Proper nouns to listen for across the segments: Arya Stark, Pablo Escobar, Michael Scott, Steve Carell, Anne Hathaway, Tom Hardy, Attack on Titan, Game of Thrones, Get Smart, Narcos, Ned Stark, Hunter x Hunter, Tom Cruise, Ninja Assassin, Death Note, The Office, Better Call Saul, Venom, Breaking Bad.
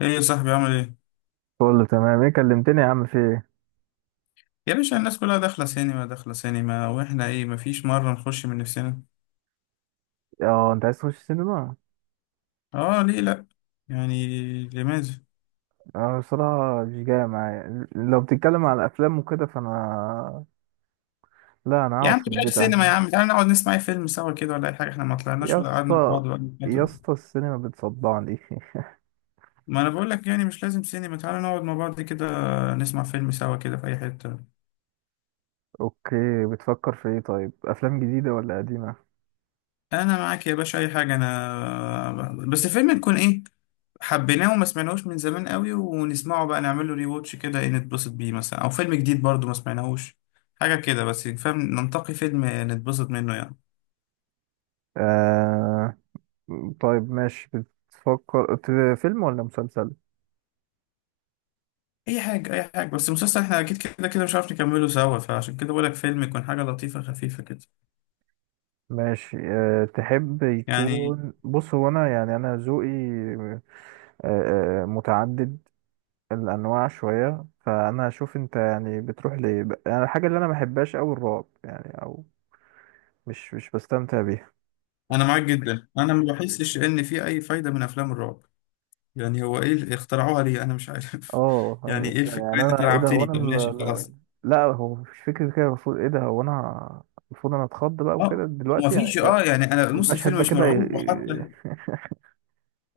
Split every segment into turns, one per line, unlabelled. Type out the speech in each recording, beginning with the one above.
ايه يا صاحبي عامل ايه؟
كله تمام. ايه كلمتني يا عم؟ في ايه؟
يا باشا الناس كلها داخله سينما، داخله سينما، واحنا ايه؟ مفيش مره نخش من نفسنا؟
اه انت عايز تخش سينما؟
اه ليه لا؟ يعني لماذا؟
اه، بصراحة مش جاية معايا. لو بتتكلم على الافلام وكده، فانا لا انا
يا
اقعد
عم
في
بلاش
البيت
سينما، يا
احسن.
عم تعالى نقعد نسمع أي فيلم سوا كده، ولا اي حاجه، احنا ما طلعناش
يا
ولا قعدنا مع
اسطى
بعض ولا
يا
فترة.
اسطى، السينما بتصدعني.
ما انا بقول لك يعني مش لازم سينما، تعالى نقعد مع بعض كده، نسمع فيلم سوا كده في اي حته.
اوكي. بتفكر في ايه؟ طيب افلام جديدة ولا قديمة؟
انا معاك يا باشا اي حاجه، انا بس الفيلم يكون ايه؟ حبيناه وما سمعناهوش من زمان قوي ونسمعه بقى، نعمله ري واتش كده، ايه نتبسط بيه مثلا، او فيلم جديد برضو ما سمعناهوش. حاجه كده بس، فاهم؟ ننتقي فيلم نتبسط منه يعني.
آه... طيب ماشي. بتفكر فيلم ولا مسلسل؟
اي حاجه اي حاجه، بس المسلسل احنا اكيد كده كده مش عارف نكمله سوا، فعشان كده بقولك فيلم يكون حاجه لطيفه خفيفه كده
ماشي. تحب
يعني.
يكون، بص هو انا، يعني انا ذوقي أه... آه، متعدد الانواع شويه. فانا هشوف انت، يعني بتروح ليه، يعني الحاجه اللي انا ما بحبهاش قوي، الرعب يعني، او مش بستمتع بيها.
انا معاك جدا، انا ما بحسش ان في اي فايده من افلام الرعب يعني. هو ايه اللي اخترعوها ليه؟ انا مش عارف
اه يعني
يعني
إيه
ايه
ده؟
الفكره؟
يعني
اللي انت
انا ايه ده، هو
لعبتني.
انا
طب ماشي خلاص
لا، هو مش فكره كده. المفروض ايه ده، هو انا المفروض انا اتخض بقى وكده
اه. ما
دلوقتي، يعني
فيش،
ده.
اه يعني انا نص
والمشهد
الفيلم
ده
مش
كده
مرعوب، وحتى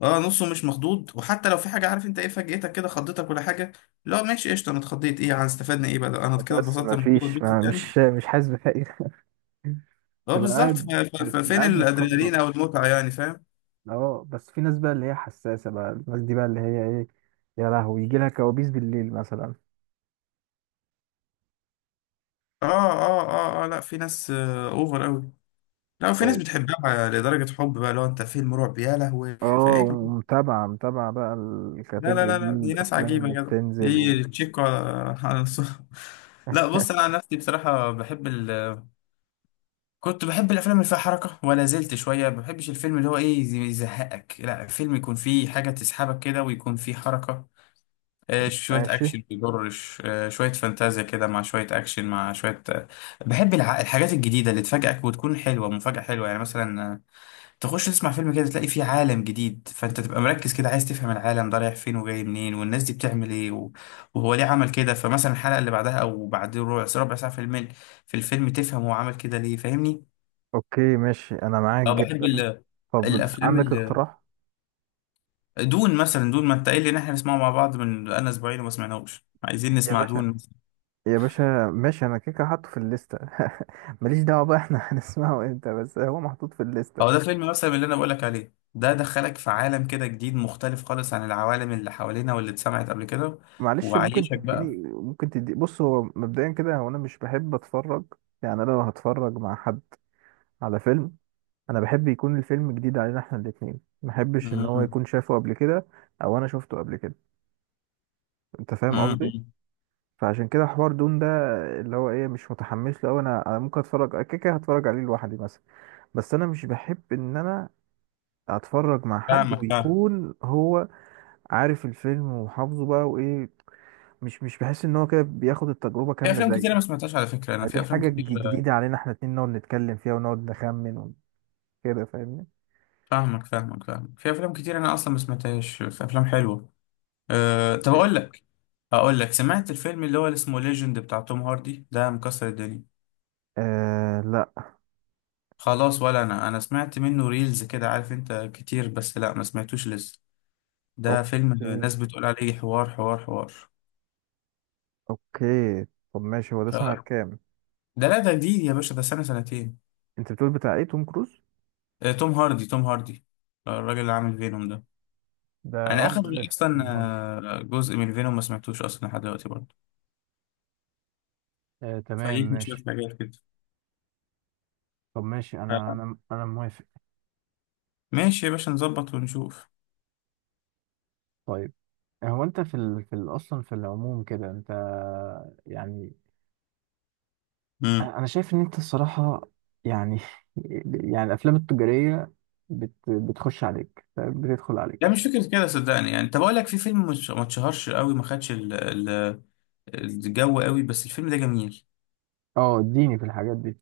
اه نصه مش مخضوض، وحتى لو في حاجه، عارف انت ايه فاجئتك كده، خضتك ولا حاجه، لا ماشي قشطه، انا اتخضيت ايه يعني؟ استفدنا ايه بقى؟ انا كده
بس
اتبسطت،
ما
المفروض
فيش، ما
اتبسط يعني.
مش حاسس بحاجه.
اه
تبقى
بالظبط،
قاعد،
ف- ف-
بتبقى
ففين
قاعد، متقدر.
الادرينالين او المتعه يعني؟ فاهم؟
اه بس في ناس بقى اللي هي حساسه، بقى الناس دي بقى اللي هي ايه، يا لهوي يجي لها كوابيس بالليل مثلا.
اه اه اه اه، لا في ناس اوفر قوي، لا وفي ناس بتحبها لدرجه حب بقى، لو انت فيلم رعب يا لهوي في
اه،
ايه كمان؟
ومتابعة متابعة بقى
لا لا
الكاتيجوري
لا
دي
لا، دي ناس
والأفلام
عجيبه يا
اللي
جدع،
بتنزل.
دي تشيكو على لا بص، انا عن نفسي بصراحه بحب، كنت بحب الافلام اللي فيها حركه ولا زلت شويه. ما بحبش الفيلم اللي هو ايه يزهقك، لا الفيلم يكون فيه حاجه تسحبك كده ويكون فيه حركه، شويه
ماشي.
اكشن بيضرش، شويه فانتازيا كده مع شويه اكشن مع شويه. بحب الحاجات الجديده اللي تفاجئك وتكون حلوه، مفاجاه حلوه يعني. مثلا تخش تسمع فيلم كده تلاقي فيه عالم جديد، فانت تبقى مركز كده عايز تفهم العالم ده رايح فين وجاي منين، والناس دي بتعمل ايه و- وهو ليه عمل كده. فمثلا الحلقه اللي بعدها او بعد ربع ربع ساعه في الفيلم تفهم هو عمل كده ليه، فاهمني؟
اوكي ماشي، انا معاك
اه بحب
جدا. طب
الافلام
عندك
ال...
اقتراح؟
دون مثلا، دون ما انت قايل لي ان احنا نسمعه مع بعض من انا اسبوعين وما سمعناهوش، عايزين
يا
نسمع
باشا،
دون.
يا باشا، ماشي. انا كيكه حاطه في الليسته. ماليش دعوه بقى احنا هنسمعه امتى، بس هو محطوط في الليسته.
او ده فيلم مثلا اللي انا بقول لك عليه، ده دخلك في عالم كده جديد مختلف خالص عن العوالم اللي حوالينا واللي اتسمعت قبل كده
معلش، ممكن
وعايشك
تديني،
بقى.
ممكن تدي، بص هو مبدئيا كده، هو انا مش بحب اتفرج، يعني انا لو هتفرج مع حد على فيلم، انا بحب يكون الفيلم جديد علينا احنا الاتنين. ما بحبش ان هو
امم
يكون شافه قبل كده، او انا شفته قبل كده. انت فاهم قصدي؟
امم.
فعشان كده حوار دون ده اللي هو ايه، مش متحمس له أوي. انا ممكن اتفرج كده كده، هتفرج عليه لوحدي مثلا. بس انا مش بحب ان انا اتفرج مع حد
فاهمك فاهم،
ويكون هو عارف الفيلم وحافظه بقى وايه، مش بحس ان هو كده بياخد التجربة
في
كاملة
افلام
زيي.
كتير ما سمعتهاش على فكره، انا في
عايزين
افلام
حاجة
كتير.
جديدة علينا احنا اتنين، نقعد نتكلم فيها ونقعد نخمن وكده، فاهمني؟
فاهمك فاهمك فاهمك، في افلام كتير انا اصلا ما سمعتهاش، في افلام حلوه. طب اقول لك، اقول لك سمعت الفيلم اللي هو اللي اسمه ليجند بتاع توم هاردي ده؟ مكسر الدنيا.
آه لا.
خلاص، ولا انا سمعت منه ريلز كده عارف انت كتير، بس لا ما سمعتوش لسه. ده فيلم
اوكي
ناس بتقول عليه حوار حوار حوار.
اوكي. طب ماشي، هو ده
ف-
سنة كام؟
ده لا ده جديد يا باشا، ده سنة سنتين.
انت بتقول بتاع ايه، توم كروز؟
توم هاردي، توم هاردي، الراجل اللي عامل فينوم ده.
ده
انا
اه،
اخر
عارف
اصلا
توم هاردي.
جزء من فينوم ما سمعتوش اصلا لحد دلوقتي برضه،
آه تمام
فايتني شوية
ماشي.
حاجات كده.
طب ماشي، انا
ف-
انا انا موافق.
ماشي يا باشا، نظبط ونشوف.
طيب، هو انت في اصلا في العموم كده، انت يعني،
امم،
أنا شايف ان انت الصراحة يعني يعني الافلام التجارية بتخش عليك، بتدخل
لا
عليك.
مش فكرة كده صدقني. يعني طب اقول لك، في فيلم ما اتشهرش قوي، ما خدش ال- الجو قوي، بس الفيلم ده جميل.
اه، اديني في الحاجات دي.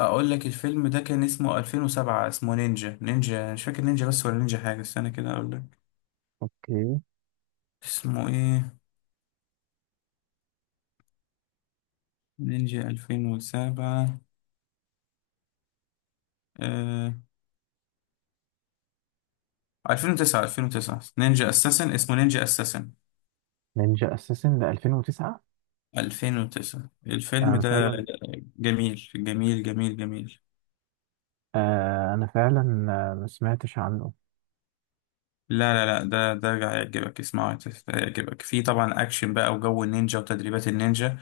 اقول لك، الفيلم ده كان اسمه 2007، اسمه نينجا، نينجا مش فاكر نينجا بس ولا نينجا حاجة، استنى كده اقول لك
اوكي.
اسمه ايه. نينجا 2007، آه... 2009، 2009 نينجا اساسن، اسمه نينجا اساسن.
نينجا اساسن ده 2009؟
2009 الفيلم
انا
ده.
فعلا،
جميل جميل جميل جميل.
آه انا فعلا آه، ما سمعتش عنه.
لا لا لا، ده هيعجبك، اسمعه هيعجبك. في طبعا اكشن بقى، وجو النينجا وتدريبات النينجا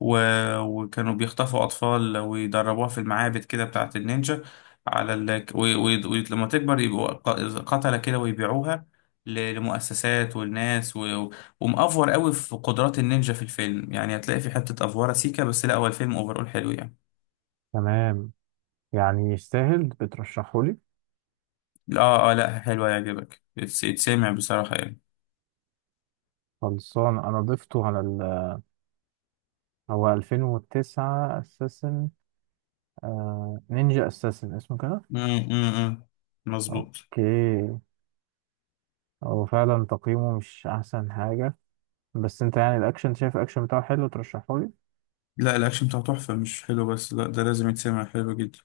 و... وكانوا بيخطفوا اطفال ويدربوها في المعابد كده بتاعه النينجا، على ولما تكبر يبقوا قتلة كده ويبيعوها لمؤسسات والناس ومأفور قوي في قدرات النينجا في الفيلم، يعني هتلاقي في حتة افوره سيكا، بس لا هو الفيلم اوفرول حلو يعني.
تمام، يعني يستاهل؟ بترشحه لي؟
اه اه، لا حلو هيعجبك، يتسمع بصراحة يعني.
خلصان، انا ضفته على. هو 2009 اساسن، نينجا اساسن اسمه كده.
امم، مظبوط.
اوكي. هو فعلا تقييمه مش احسن حاجة، بس انت يعني الاكشن، أنت شايف الاكشن بتاعه حلو، ترشحه لي.
لا الاكشن بتاعه تحفه، مش حلو بس، لا ده لازم يتسمع، حلو جدا،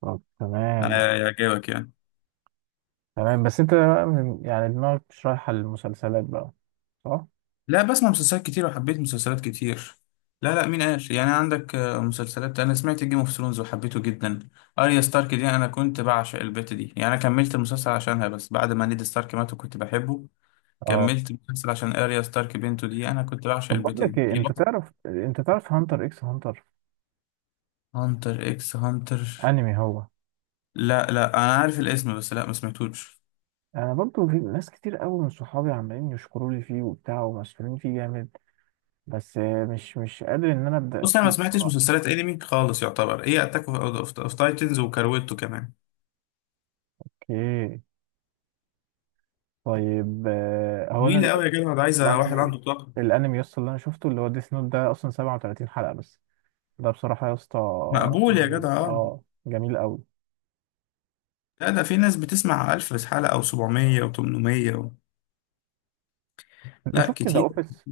طب تمام.
انا يعجبك يعني.
تمام، بس انت بقى من يعني دماغك مش رايحة للمسلسلات بقى، صح؟
لا بسمع مسلسلات كتير وحبيت مسلسلات كتير، لا لا مين قال؟ يعني عندك مسلسلات، انا سمعت جيم اوف ثرونز وحبيته جدا، اريا ستارك دي انا كنت بعشق البت دي يعني، انا كملت المسلسل عشانها. بس بعد ما نيد ستارك مات وكنت بحبه،
اه.
كملت المسلسل عشان اريا ستارك بنته دي، انا كنت بعشق
طب بقول
البت دي،
لك ايه،
دي
انت
بطل.
تعرف، انت تعرف هانتر اكس هانتر؟
هانتر اكس هانتر؟
انمي هو.
لا لا انا عارف الاسم بس لا ما سمعتوش.
انا برضو في ناس كتير قوي من صحابي عمالين يشكروا لي فيه وبتاع ومسحولين فيه جامد، بس مش قادر ان انا ابدا
بص انا ما
فيه
سمعتش
بصراحة.
مسلسلات انمي خالص، يعتبر ايه اتاك اوف تايتنز وكارويتو كمان.
اوكي. طيب آه، هو انا
طويله قوي يا جدع، ده عايزه واحد
الانمي،
عنده طاقه.
الانمي يسطا اللي انا شفته اللي هو ديس نوت ده، اصلا 37 حلقة بس. ده بصراحة يا اسطى،
مقبول يا
جميل
جدع اه.
اه، جميل قوي.
لا ده في ناس بتسمع 1000 حلقه او 700 و800
انت
لا
شفت ذا
كتير.
اوفيس؟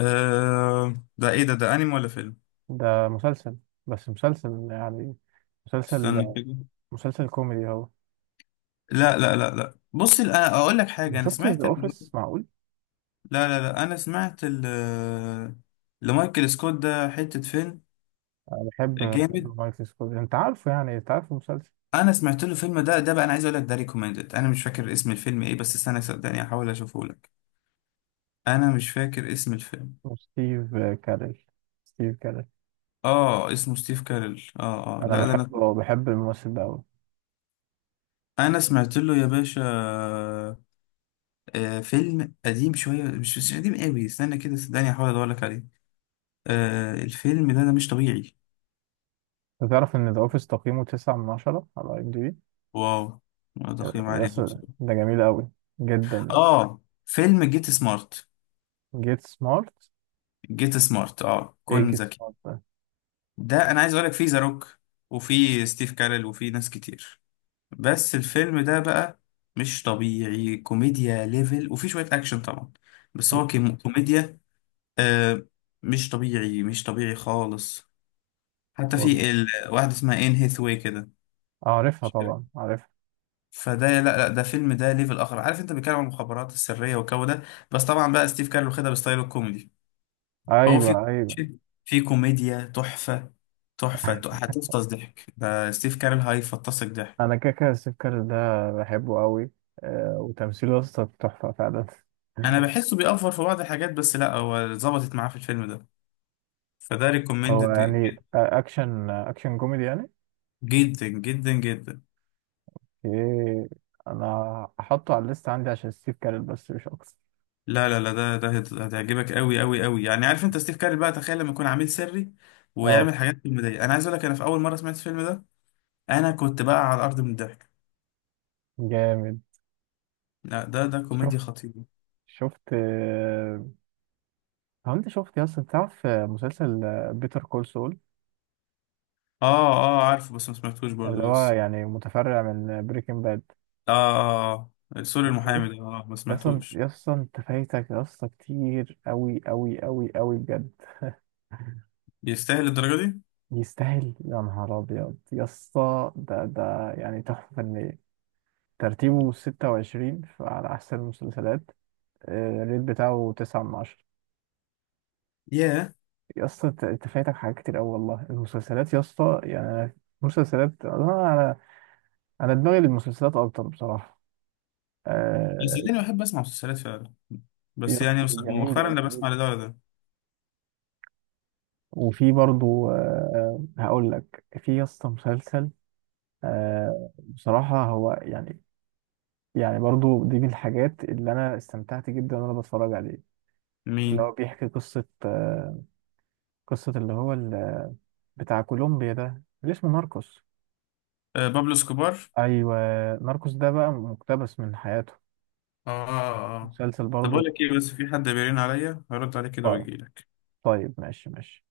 ده ايه ده؟ ده انمي ولا فيلم؟
ده مسلسل، بس مسلسل يعني، مسلسل،
استنى كده.
مسلسل كوميدي اهو.
لا لا لا لا بص، انا اقول لك
ما
حاجه، انا
شفتش ذا
سمعت
اوفيس؟ معقول!
لا لا لا انا سمعت ال... آه، لمايكل سكوت ده حته فيلم
انا بحب،
جامد،
بحب مايكل سكول، انت عارفه، يعني انت عارف المسلسل.
انا سمعت له فيلم، ده ده بقى انا عايز اقول لك، ده ريكومندد، انا مش فاكر اسم الفيلم ايه بس استنى صدقني احاول اشوفه لك، انا مش فاكر اسم الفيلم.
وستيف كاريل، ستيف كاريل،
اه اسمه ستيف كارل، اه اه
انا
لا ده انا،
بحبه، بحب الممثل ده قوي.
انا سمعت له يا باشا، آه فيلم قديم شويه، مش قديم قوي، استنى كده صدقني احاول ادور لك عليه. آه الفيلم ده، ده مش طبيعي.
تعرف ان ذا اوفيس تقييمه 9 من 10 على IMDb؟
واو، تقييم
يا
عالي أوي
اسطى
بصراحة.
ده جميل قوي جدا.
اه فيلم جيت سمارت.
جيت سمارت،
جيت سمارت اه،
ايه
كن
جيت
ذكي.
سمارت ده؟
ده انا عايز اقول لك، فيه ذا روك وفي ستيف كارل وفي ناس كتير، بس الفيلم ده بقى مش طبيعي، كوميديا ليفل، وفي شوية أكشن طبعا، بس هو كوميديا آه، مش طبيعي، مش طبيعي خالص. حتى
والله
في واحدة اسمها إن هيثواي كده،
اعرفها،
مش
طبعا
عارف.
عارفها.
فده، لا لا ده فيلم، ده ليفل آخر عارف أنت، بيتكلم عن المخابرات السرية والجو ده، بس طبعا بقى ستيف كارل واخدها بستايله الكوميدي. فهو في،
ايوه ايوه.
في كوميديا تحفة، تحفة، هتفطس ضحك، ده ستيف كارل هيفطسك ضحك.
انا كاكا السكر ده، بحبه قوي. آه، وتمثيله يا اسطى تحفه فعلا.
أنا بحسه بيأفور في بعض الحاجات، بس لا هو ظبطت معاه في الفيلم ده، فده
هو
ريكومندد
يعني آه، اكشن، اكشن كوميدي يعني؟
جدا جدا جدا.
ايه، انا هحطه على الليست عندي عشان ستيف كارل، بس مش اكتر.
لا لا لا، ده هتعجبك قوي قوي قوي يعني، عارف انت ستيف كاري بقى، تخيل لما يكون عميل سري
اه
ويعمل حاجات كوميديه، انا عايز اقول لك، انا في اول مره سمعت الفيلم ده انا كنت بقى على الارض من الضحك.
جامد.
لا ده ده كوميديا
شفت،
خطيره.
شفت آه، هو انت شفت يا اسطى، تعرف آه، مسلسل بيتر كول سول؟
اه اه عارفه، بس ما سمعتوش برضه
اللي هو
لسه.
يعني متفرع من بريكنج باد.
اه اه آه. سوري
ما
المحامي
تحبش،
ده اه ما
اصلا،
سمعتوش.
اصلا انت فايتك اصلا كتير قوي قوي قوي قوي بجد.
يستاهل الدرجه دي؟
يستاهل يا نهار ابيض، يا اسطى ده، ده يعني تحفه فنيه. ترتيبه 26 على احسن المسلسلات. آه، الريت بتاعه 9 من 10.
ياه.
يا اسطى انت، أنت فايتك حاجات كتير قوي والله. المسلسلات يا اسطى يعني، مسلسلات، انا انا أنا دماغي للمسلسلات اكتر بصراحه. مم.
بس
آه،
انا بحب اسمع مسلسلات فعلا،
يا
بس
اسطى
يعني
جميله
مؤخرا انا بسمع
جميله.
لده ولا ده.
وفي برضو آه، هقول لك، في يا اسطى مسلسل آه، بصراحة هو يعني، يعني برضو دي من الحاجات اللي أنا استمتعت جدا وأنا بتفرج عليه. اللي هو
مين؟
بيحكي قصة آه، قصة اللي هو بتاع كولومبيا ده اللي اسمه ناركوس.
آه بابلو سكوبار.
أيوة. ناركوس ده بقى مقتبس من حياته.
اه اه اه.
مسلسل
طب اقول
برضو.
لك ايه، بس في حد بيرن عليا، هرد عليه كده
آه،
واجي لك.
طيب ماشي ماشي.